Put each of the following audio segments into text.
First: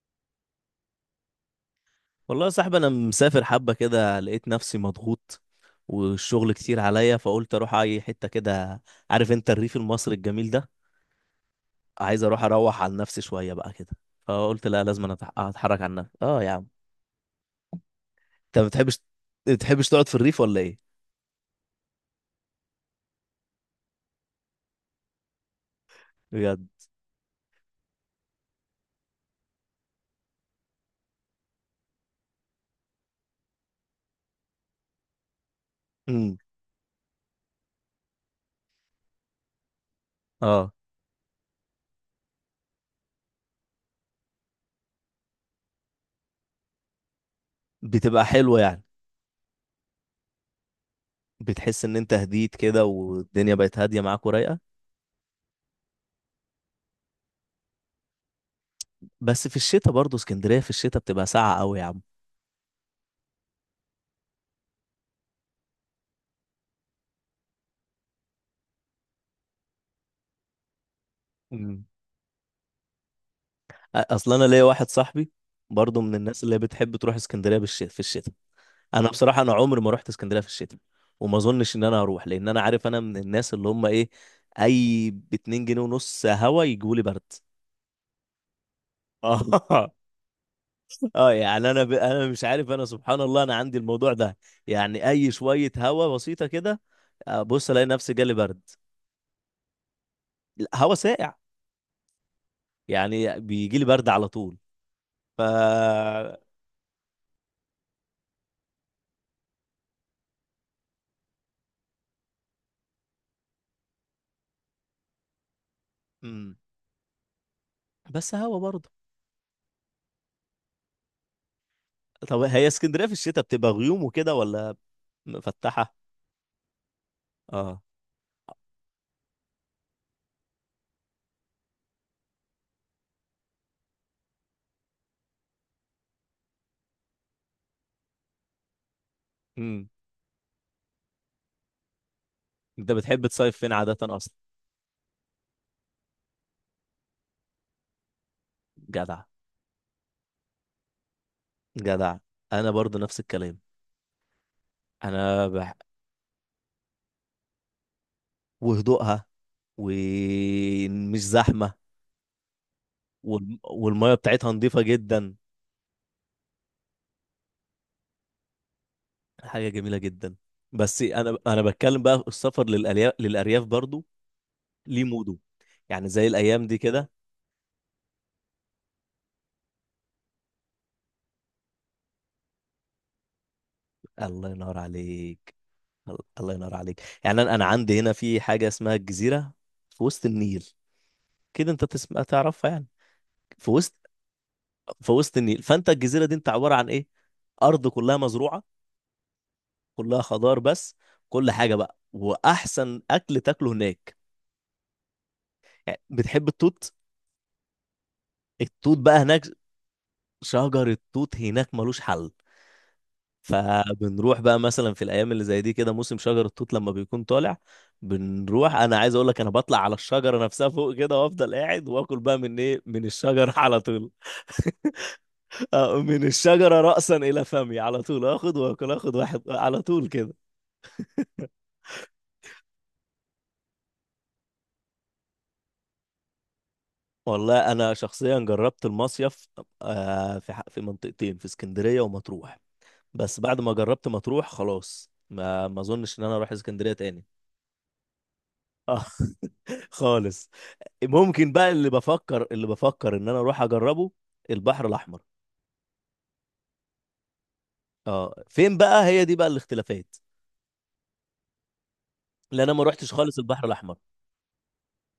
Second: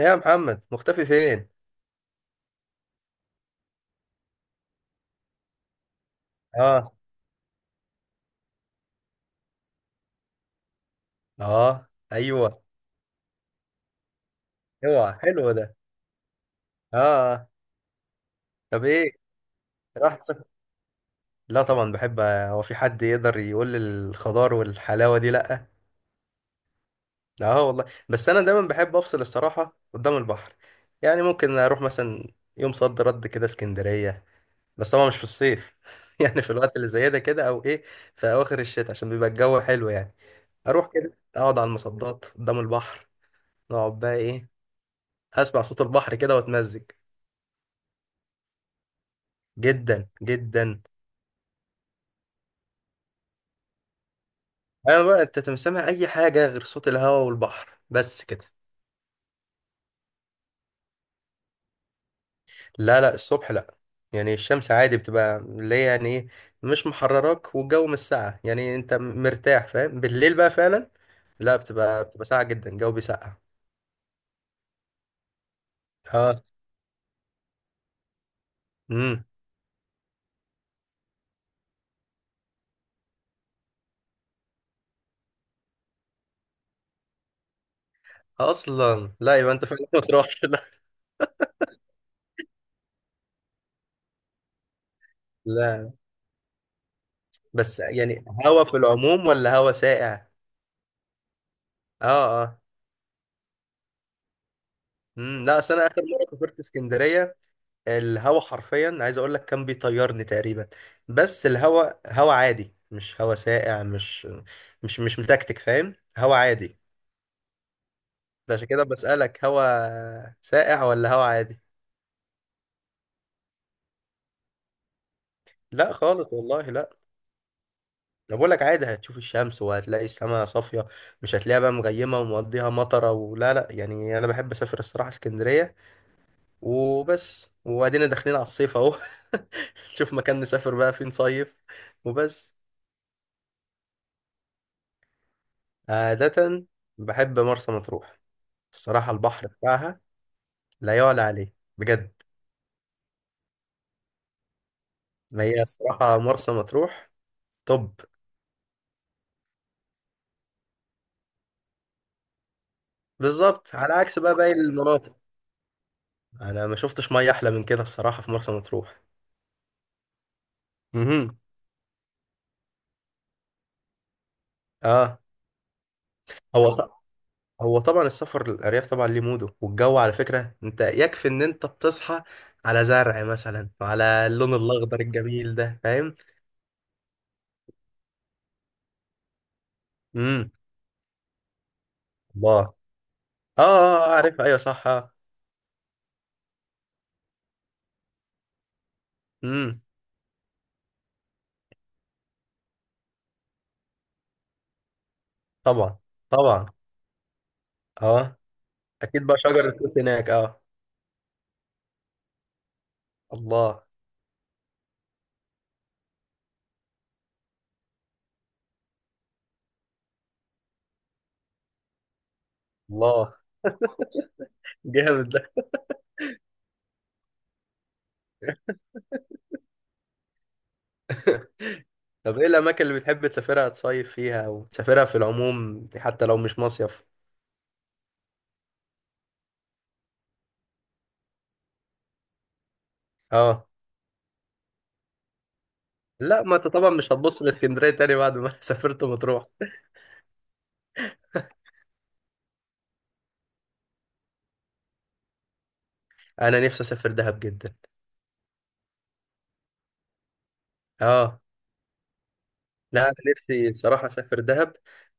إيه يا محمد مختفي فين؟ والله يا صاحبي انا مسافر حبه كده. لقيت نفسي مضغوط والشغل كتير اه. عليا، فقلت اروح اي حته كده. عارف انت الريف المصري الجميل ده. اه، عايز اروح ايوه. اروح عن نفسي شويه بقى كده. فقلت لا، لازم اوعى أنا حلو ده. اتحرك عن نفسي. اه يا عم. اه آه. انت ما طب بتحبش، ايه؟ ما بتحبش تقعد في راح الريف تسافر. ولا ايه؟ لا طبعا بحب، هو في حد يقدر يقول لي الخضار والحلاوه دي لا. بجد. لا اه والله، بس انا دايما بحب افصل الصراحه قدام البحر. يعني ممكن اروح مثلا يوم صد رد كده اسكندريه. بس طبعا مش في الصيف امم يعني في الوقت اللي زي ده كده او ايه، في اواخر الشتاء عشان بيبقى الجو حلو يعني. اه. اروح كده اقعد على المصدات قدام البحر، نقعد بقى ايه، اسمع صوت البحر كده واتمزج. بتبقى حلوه يعني. جدا جدا. بتحس ان انت هديت كده والدنيا بقت هاديه معاك ورايقه. انا بقى انت تسمع اي حاجه غير صوت الهواء والبحر بس كده. بس في الشتاء برضه اسكندريه في الشتاء بتبقى ساقعه قوي يا لا لا، الصبح لا. يعني الشمس عادي بتبقى اللي هي يعني ايه، مش محرراك والجو مش ساقع، يعني انت مرتاح فاهم. بالليل بقى فعلا لا، عم. بتبقى ساقعه جدا، الجو بيسقع. اصل انا ليا واحد صاحبي برضه من اه. الناس اللي بتحب تروح اسكندريه في الشتاء. انا امم. بصراحه انا عمري ما رحت اسكندريه في الشتاء، وما اظنش ان انا هروح لان انا عارف انا من الناس اللي هم ايه. اي ب 2 جنيه ونص هوا يجوا لي برد. اصلا لا، يبقى انت فعلا اه. ما تروحش. لا اه يعني انا انا مش عارف، انا سبحان الله انا عندي الموضوع ده. يعني اي شويه لا، هوا بسيطه كده، بص بس الاقي نفسي يعني جالي برد. هوا في العموم ولا هوا ساقع؟ هوا ساقع. اه اه. يعني بيجي لي برد على طول. ف امم. لا اصل انا اخر مره سافرت اسكندريه، الهوا حرفيا عايز اقول لك كان بيطيرني تقريبا، بس الهوا هوا عادي، مش هوا ساقع، مش متكتك، فاهم، هوا مم. عادي. بس ده هوا عشان كده برضه. بسألك، هوا ساقع ولا هوا عادي؟ طب هي اسكندرية في الشتاء بتبقى غيوم وكده، ولا لا مفتحة؟ خالص والله لا. اه. انا بقول لك عادي، هتشوف الشمس وهتلاقي السماء صافية، مش هتلاقيها بقى مغيمة ومقضيها مطرة ولا لا يعني. انا بحب اسافر الصراحة اسكندرية وبس. وبعدين داخلين على الصيف اهو امم. نشوف مكان نسافر بقى فين صيف وبس. انت بتحب تصيف فين عادة اصلا؟ عادة بحب مرسى مطروح، الصراحة جدع. البحر بتاعها لا يعلى عليه بجد. جدع. انا برضو نفس الكلام. ما انا هي بح... الصراحة مرسى مطروح. طب. وهدوءها، ومش زحمة، بالظبط، على والمية عكس بقى بتاعتها باقي نظيفة المناطق. جدا، أنا ما شفتش مية أحلى من كده الصراحة في مرسى مطروح. حاجة جميلة جدا. بس انا امم. انا بتكلم بقى، السفر للأرياف برضو ليه اه. موده. يعني زي الايام هو دي ط- كده. هو طبعا السفر للأرياف طبعا ليه موده، والجو على فكرة، أنت يكفي إن أنت بتصحى على زرع مثلا وعلى الله اللون ينور الأخضر عليك. الجميل ده، فاهم. الله ينور عليك. يعني انا، أنا عندي هنا في حاجة اسمها الجزيرة في وسط امم. النيل، كده انت تسمع الله. تعرفها اه. يعني. في وسط اه آه، عارف، أيوه صح. في وسط النيل. فانت الجزيره دي انت عباره عن ايه؟ ارض كلها مزروعه، امم. كلها خضار بس. كل حاجه بقى، واحسن اكل تاكله هناك. طبعا. يعني بتحب طبعا. التوت؟ اه. التوت بقى اكيد بقى هناك، شجر التوت هناك اه. شجر التوت هناك ملوش حل. الله. فبنروح بقى مثلا في الايام اللي زي دي كده، موسم شجر التوت لما بيكون طالع بنروح. انا عايز اقول لك انا بطلع على الشجره نفسها فوق كده، وافضل قاعد واكل بقى من ايه، من الله الشجر على طول. جامد ده. آه، من الشجرة رأسا إلى فمي على طول، آخد وآكل، آخد واحد على طول كده. طب ايه الاماكن اللي بتحب تسافرها تصيف فيها او تسافرها في العموم حتى لو مش مصيف؟ والله أنا شخصيا جربت المصيف. آه، في منطقتين، في اسكندرية ومطروح. بس بعد اه. ما جربت مطروح خلاص ما أظنش إن أنا لا، أروح ما انت طبعا اسكندرية مش تاني. هتبص لاسكندريه تاني بعد ما آه، سافرت مطروح. خالص. ممكن بقى، اللي بفكر إن أنا أروح أجربه، البحر الأحمر. انا نفسي اسافر دهب جدا. اه فين بقى؟ هي دي بقى الاختلافات. اه. لأن أنا ما لا روحتش أنا خالص البحر نفسي الأحمر. بصراحة أسافر دهب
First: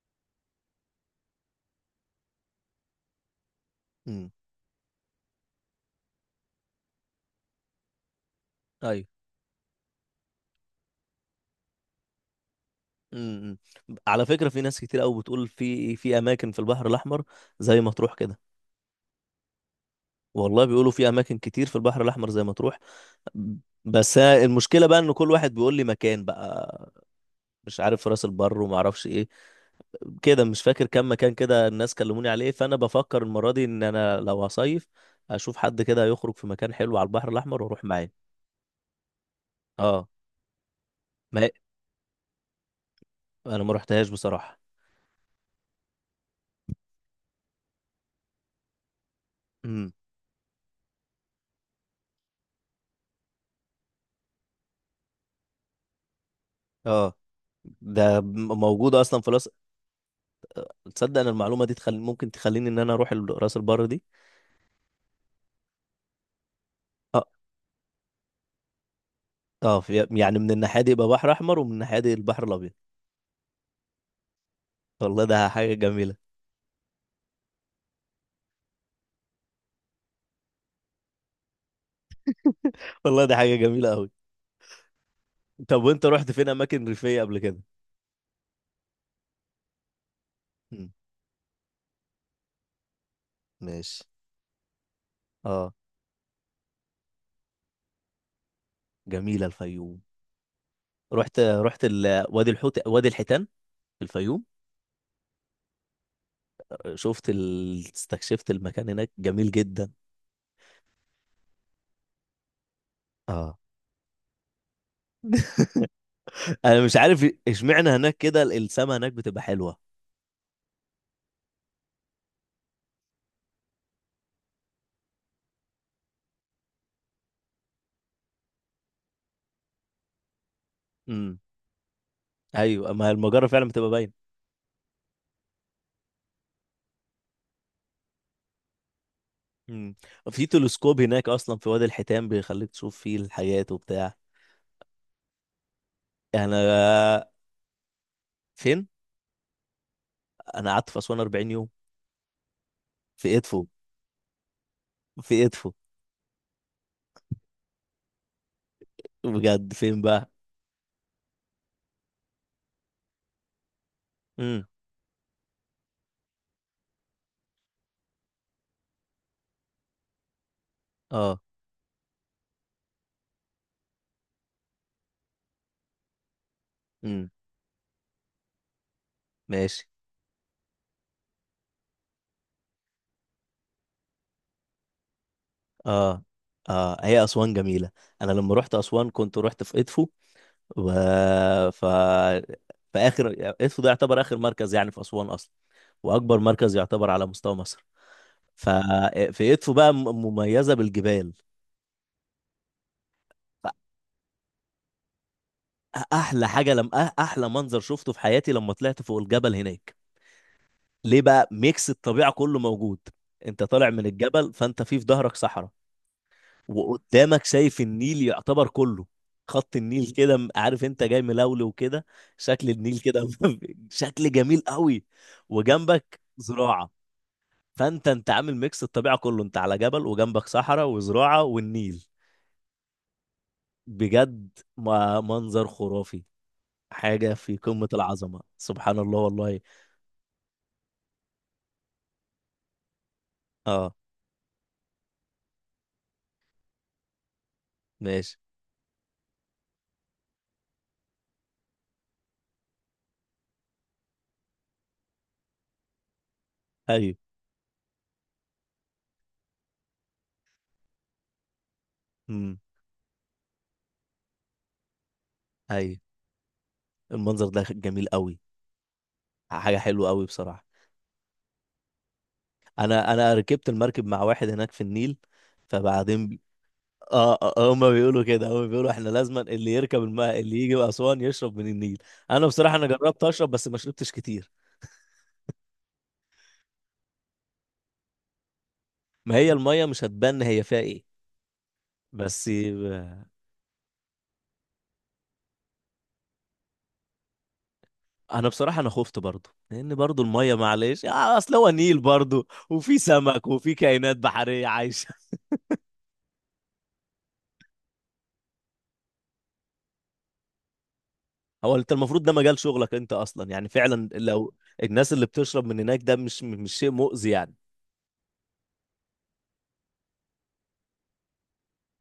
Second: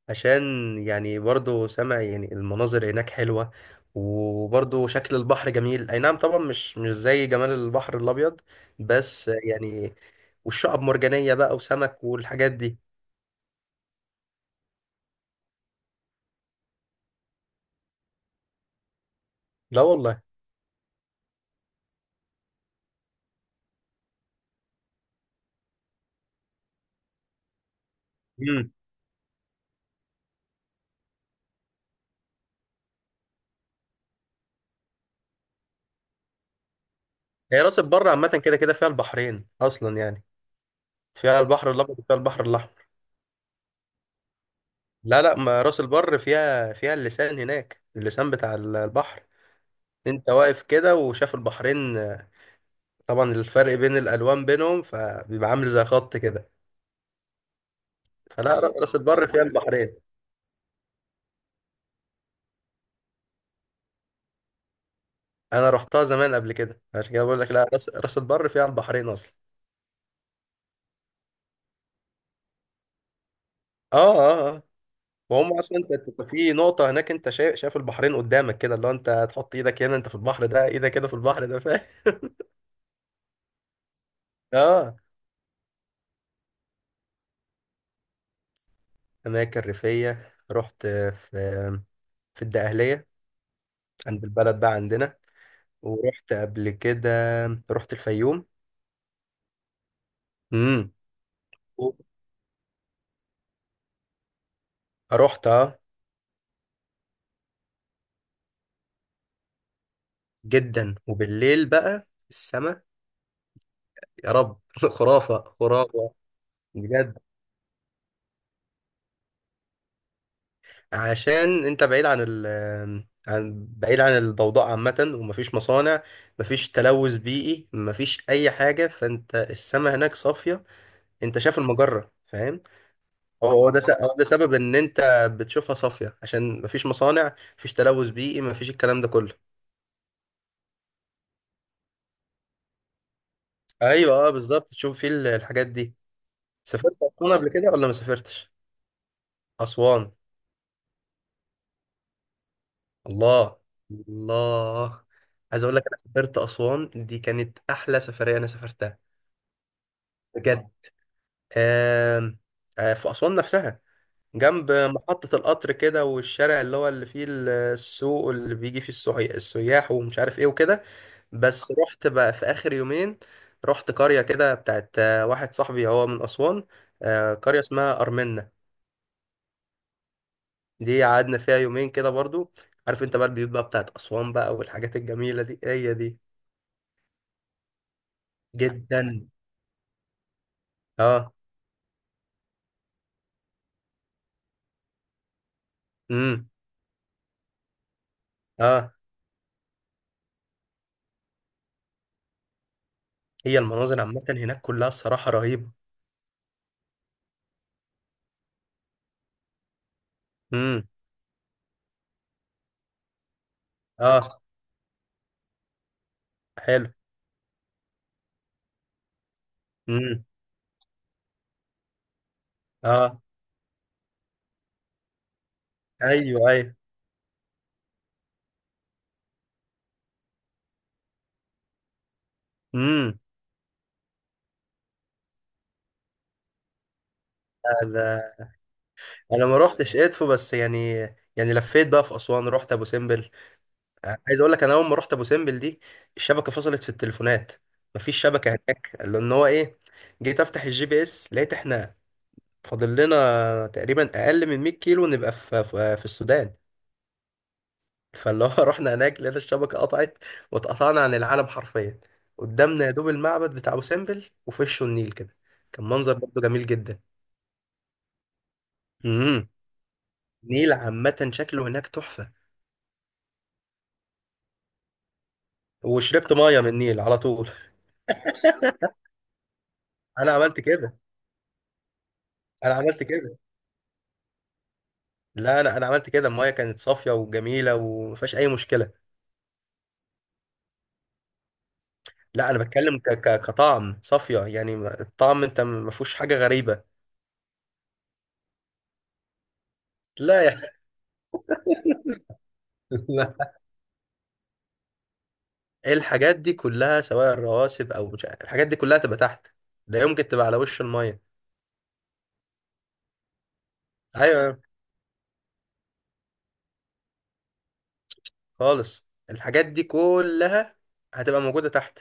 عشان، يعني برضو سامع يعني المناظر هناك حلوة، امم. وبرضو شكل البحر جميل، أي نعم طبعا مش زي جمال البحر الأبيض بس يعني، والشعب مرجانية بقى وسمك والحاجات دي. امم. امم. على فكرة في ناس كتير قوي بتقول في اماكن في البحر الاحمر زي مطروح كده. لا والله. والله بيقولوا في اماكن كتير في البحر الاحمر زي مطروح. بس أنا المشكلة بقى ان كل واحد بيقول لي مكان بقى، مش عارف راس البر امم. وما اعرفش ايه. كده مش فاكر كم مكان كده الناس كلموني عليه. فانا بفكر المرة دي ان انا لو هصيف، اشوف حد كده يخرج في مكان حلو على البحر هي الاحمر راس واروح البر معاه. عامة كده كده فيها البحرين أصلا اه. يعني، فيها ما البحر الأبيض وفيها البحر الأحمر. انا ما رحتهاش بصراحة. لا لا، ما راس البر فيها اللسان هناك، اللسان بتاع البحر. امم. أنت واقف كده وشاف البحرين، طبعا الفرق بين الالوان بينهم فبيبقى عامل زي خط كده. اه. فلا راس موجود اصلا البر في فيها راس. البحرين. تصدق ان المعلومه دي ممكن تخليني ان انا اروح راس البر دي. انا رحتها زمان قبل كده عشان اه. كده بقول لك، لا، راس البر فيها البحرين اصلا. اه يعني من الناحيه دي يبقى بحر احمر، ومن الناحيه دي البحر الابيض. اه اه اه. والله ده وهم حاجه اصلا انت جميله. أنت في نقطه هناك، انت شايف البحرين قدامك كده، اللي هو انت هتحط ايدك هنا انت في البحر ده، ايدك هنا في البحر ده، فاهم والله ده حاجه جميله قوي. اه. طب وانت رحت فين اماكن ريفيه قبل كده؟ اماكن ريفيه؟ رحت مم. في، في الدقهليه ماشي. عند البلد بقى عندنا، اه. ورحت قبل كده، رحت الفيوم. جميله الفيوم. امم. رحت وادي الحوت، وادي الحيتان في الفيوم. رحت اه. استكشفت المكان هناك جميل جدا. جدا. وبالليل بقى السماء اه. يا رب خرافة خرافة. انا مش بجد، عارف اشمعنى هناك كده السما هناك بتبقى حلوه. عشان انت بعيد عن ال، عن، بعيد عن الضوضاء عامة، ومفيش مصانع، مفيش تلوث بيئي، مفيش أي حاجة، فانت السماء هناك صافية، انت امم. شايف المجرة، فاهم. ايوه ما هي المجره هو فعلا هو ده بتبقى س- هو باينه. ده سبب ان انت بتشوفها صافية، عشان مفيش مصانع، مفيش تلوث بيئي، مفيش الكلام ده كله. مم. في تلسكوب هناك اصلا في وادي الحيتان بيخليك تشوف فيه الحاجات وبتاع. ايوه اه بالظبط تشوف فيه الحاجات دي. يعني سافرت انا. أسوان قبل كده ولا ما سافرتش؟ فين؟ أسوان. انا قعدت في اسوان 40 يوم، في الله. ادفو. الله، في عايز ادفو. اقول لك انا سافرت اسوان دي كانت احلى سفريه انا سافرتها. بجد فين بقى؟ بجد. آم، في اسوان نفسها، امم. جنب محطه القطر كده، والشارع اللي هو اللي فيه السوق اللي بيجي فيه السياح ومش عارف ايه وكده. اه. بس رحت بقى في اخر يومين، رحت قريه كده بتاعت واحد صاحبي، هو من اسوان. امم. قريه اسمها ارمنة، ماشي. دي قعدنا فيها يومين كده برضو. عارف انت بقى البيوت بقى بتاعت اسوان بقى والحاجات الجميله دي، هي دي. اه. اه هي اسوان جميله. انا لما رحت اسوان جدا. كنت رحت في ادفو و... اه. ف في اخر ادفو ده يعتبر اخر مركز يعني في اسوان اصلا، واكبر امم. مركز يعتبر على مستوى مصر. اه. ففي ادفو بقى مميزه بالجبال. هي المناظر عامة هناك كلها الصراحة رهيبة. احلى حاجه لم أه- احلى منظر شفته في حياتي لما طلعت فوق الجبل هناك. امم. ليه بقى؟ ميكس الطبيعه كله موجود. انت طالع من اه الجبل، فانت في ظهرك صحراء، حلو. وقدامك شايف النيل يعتبر كله. خط النيل امم. كده عارف انت جاي ملولو وكده. شكل النيل اه. كده شكل جميل قوي. وجنبك ايوه ايوه. زراعه. فانت انت عامل ميكس الطبيعه كله. انت على جبل وجنبك صحراء وزراعه والنيل. امم. بجد، ما منظر خرافي. حاجه في قمه العظمه، انا سبحان الله انا ما والله. روحتش ادفو بس يعني، يعني لفيت بقى في اسوان رحت ابو سمبل. اه. عايز اقول لك انا اول ما رحت ابو سمبل دي الشبكة فصلت في التليفونات، مفيش ماشي. شبكة هناك لان هو ايه، جيت افتح الجي بي اس لقيت احنا فاضل لنا تقريبا اقل من 100 كيلو نبقى في السودان. ايوه. فاللي هو رحنا هناك لقينا الشبكة قطعت، واتقطعنا عن العالم حرفيا. امم. قدامنا يا دوب المعبد بتاع أبو سمبل، وفي وشه النيل كده، كان ايوه. منظر برضه جميل جدا. المنظر ده جميل قوي. امم. حاجه حلوه قوي بصراحه. النيل عامة شكله هناك تحفة. انا ركبت المركب مع واحد هناك في النيل. فبعدين وشربت مية من النيل على اه. طول آه، آه، هما بيقولوا كده، هما بيقولوا احنا لازما اللي يركب أنا الماء اللي عملت يجي كده. اسوان يشرب من النيل. انا أنا بصراحه انا عملت جربت كده. اشرب بس ما شربتش كتير. لا، أنا عملت كده، المية كانت صافية وجميلة وما فيهاش أي مشكلة. ما هي الميه مش هتبان هي فيها ايه. بس لا أنا بتكلم ك آه، ك كطعم صافية يعني الطعم، أنت ما فيهوش حاجة غريبة. انا بصراحه انا خفت برضو لان برضو لا الميه يعني معلش آه، اصل هو نيل برضو وفي سمك وفي كائنات بحريه عايشه. الحاجات دي كلها سواء الرواسب او مش عارف، الحاجات دي كلها تبقى تحت، لا يمكن تبقى على وش الميه. هو انت المفروض ده مجال شغلك انت اصلا يعني فعلا لو ايوه الناس اللي بتشرب من هناك ده مش مش شيء مؤذي يعني. خالص، الحاجات دي كلها هتبقى موجوده تحت،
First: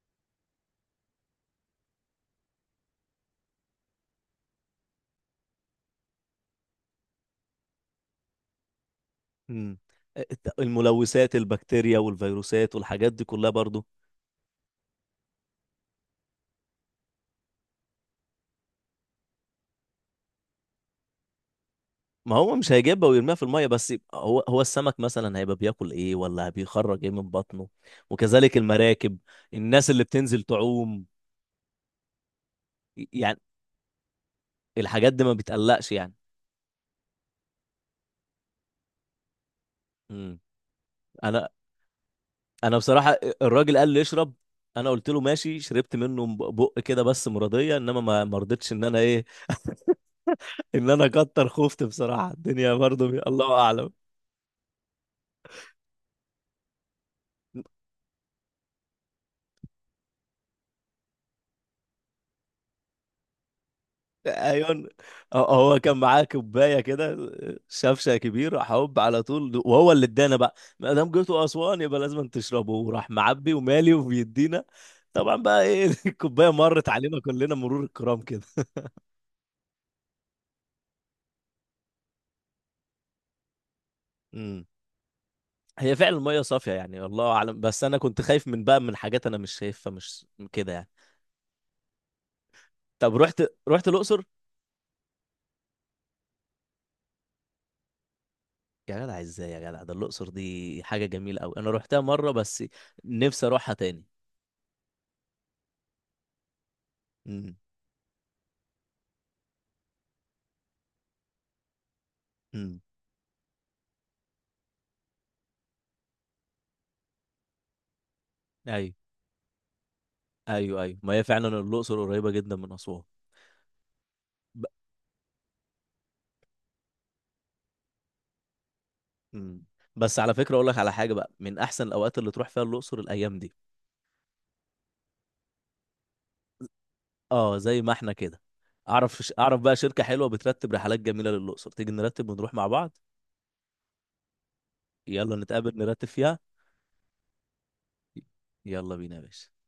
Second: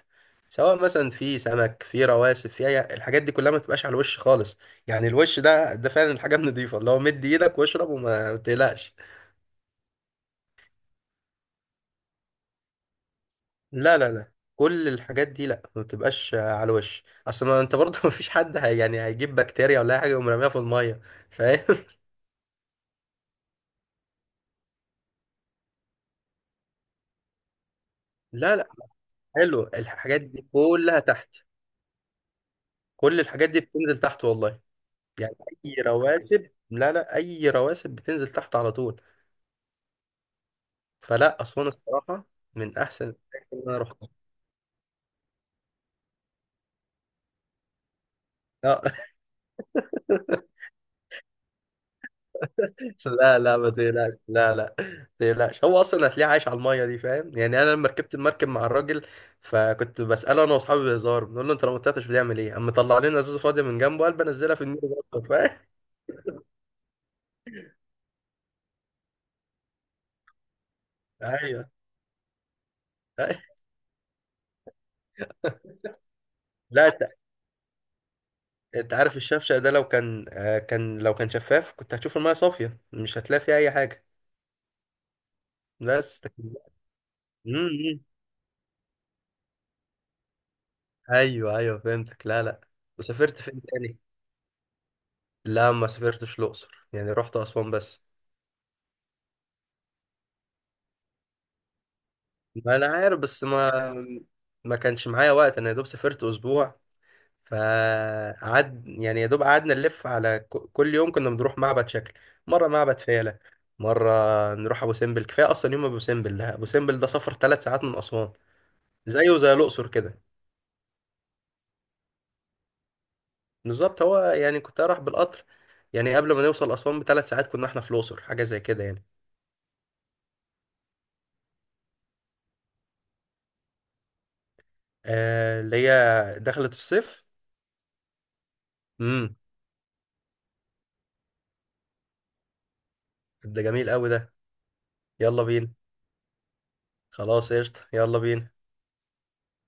سواء مثلا في سمك في رواسب الحاجات دي كلها ما تبقاش على الوش خالص. يعني الوش ده فعلا الحاجه النضيفه، اللي هو مد ايدك واشرب وما تقلقش. امم. الملوثات البكتيريا والفيروسات والحاجات دي كلها برضو. لا لا لا، كل الحاجات دي لا، ما بتبقاش على الوش، اصل ما انت برضه ما فيش حد هي يعني هيجيب بكتيريا ولا أي حاجه ويقوم راميها في الميه، فاهم ما هو مش هيجيبها ويرميها في الميه، بس هو السمك مثلا هيبقى بياكل ايه ولا بيخرج ايه من بطنه، لا وكذلك لا. المراكب. حلو الناس اللي الحاجات بتنزل دي كلها تعوم تحت، كل يعني، الحاجات دي بتنزل تحت والله. الحاجات دي ما يعني اي بتقلقش يعني. رواسب، لا لا، اي رواسب بتنزل تحت على طول. امم. فلا انا. اسوان الصراحه من احسن بصراحه الاماكن اللي الراجل انا قال لي رحتها. اشرب، انا قلت له ماشي. شربت منه بق كده بس مرضيه، انما ما رضيتش لا ان انا ايه، ان انا كتر خفت بصراحه. الدنيا برضه لا الله لا ما اعلم. تقلقش، لا لا ما تقلقش، هو اصلا هتلاقيه عايش على الميه دي، فاهم، يعني انا لما ركبت المركب مع الراجل فكنت بساله انا واصحابي بهزار، بنقول له انت لو ما طلعتش بتعمل ايه؟ قام مطلع لنا ازازه فاضيه من جنبه، قال بنزلها في النيل، ايون. برضه، هو فاهم هو كان معاه كوبايه كده، شفشه كبير، راح هوب على طول. وهو اللي ادانا بقى، ما دام جيتوا ايوه. اسوان يبقى لازم تشربوا. وراح أيوة. معبي ومالي وبيدينا. طبعا بقى ايه الكوبايه مرت لا، علينا كلنا مرور الكرام كده. انت عارف الشفشق ده لو كان شفاف كنت هتشوف المية صافية، مش هتلاقي فيها أي حاجة. امم. هي فعلا بس. الميه صافيه يعني الله اعلم، بس انا امم. كنت خايف من بقى من حاجات انا مش شايفها مش كده يعني. أيوه أيوه فهمتك، لا لا. طب، وسافرت رحت فين رحت تاني؟ الاقصر. لا ما سافرتش الأقصر، يعني رحت أسوان بس. يا جدع ازاي يا جدع، ده الأقصر دي حاجة جميلة أوي، أنا روحتها مرة بس. ما أنا عارف بس نفسي ما، أروحها تاني. ما كانش معايا وقت، أنا يا دوب سافرت أسبوع، امم. فقعد يعني، يا دوب قعدنا نلف على كل يوم كنا بنروح معبد شكل. مرة امم. معبد فيلة، مرة نروح أبو سمبل، كفاية أصلا يوم. أبو سمبل ده، أبو سمبل ده سفر 3 ساعات من أسوان، أيوه زيه زي الأقصر كده. أيوه أيوه. ما هي فعلا الأقصر قريبة جدا من أسوان. بالظبط. هو يعني ب... كنت أروح بالقطر، يعني قبل ما نوصل أسوان ب3 ساعات كنا إحنا في الأقصر، حاجة زي كده يعني. مم. بس على فكرة أقول لك على حاجة بقى، من أحسن الأوقات اللي تروح فيها الأقصر الأيام دي. آه اللي هي، دخلت الصيف. أه زي ما إحنا كده. امم. أعرف بقى شركة حلوة بترتب رحلات جميلة للأقصر. تيجي نرتب ونروح مع بعض. ده جميل قوي ده. يلا يلا بينا. نتقابل نرتب فيها. خلاص قشطة يلا بينا. يلا بينا يا باشا.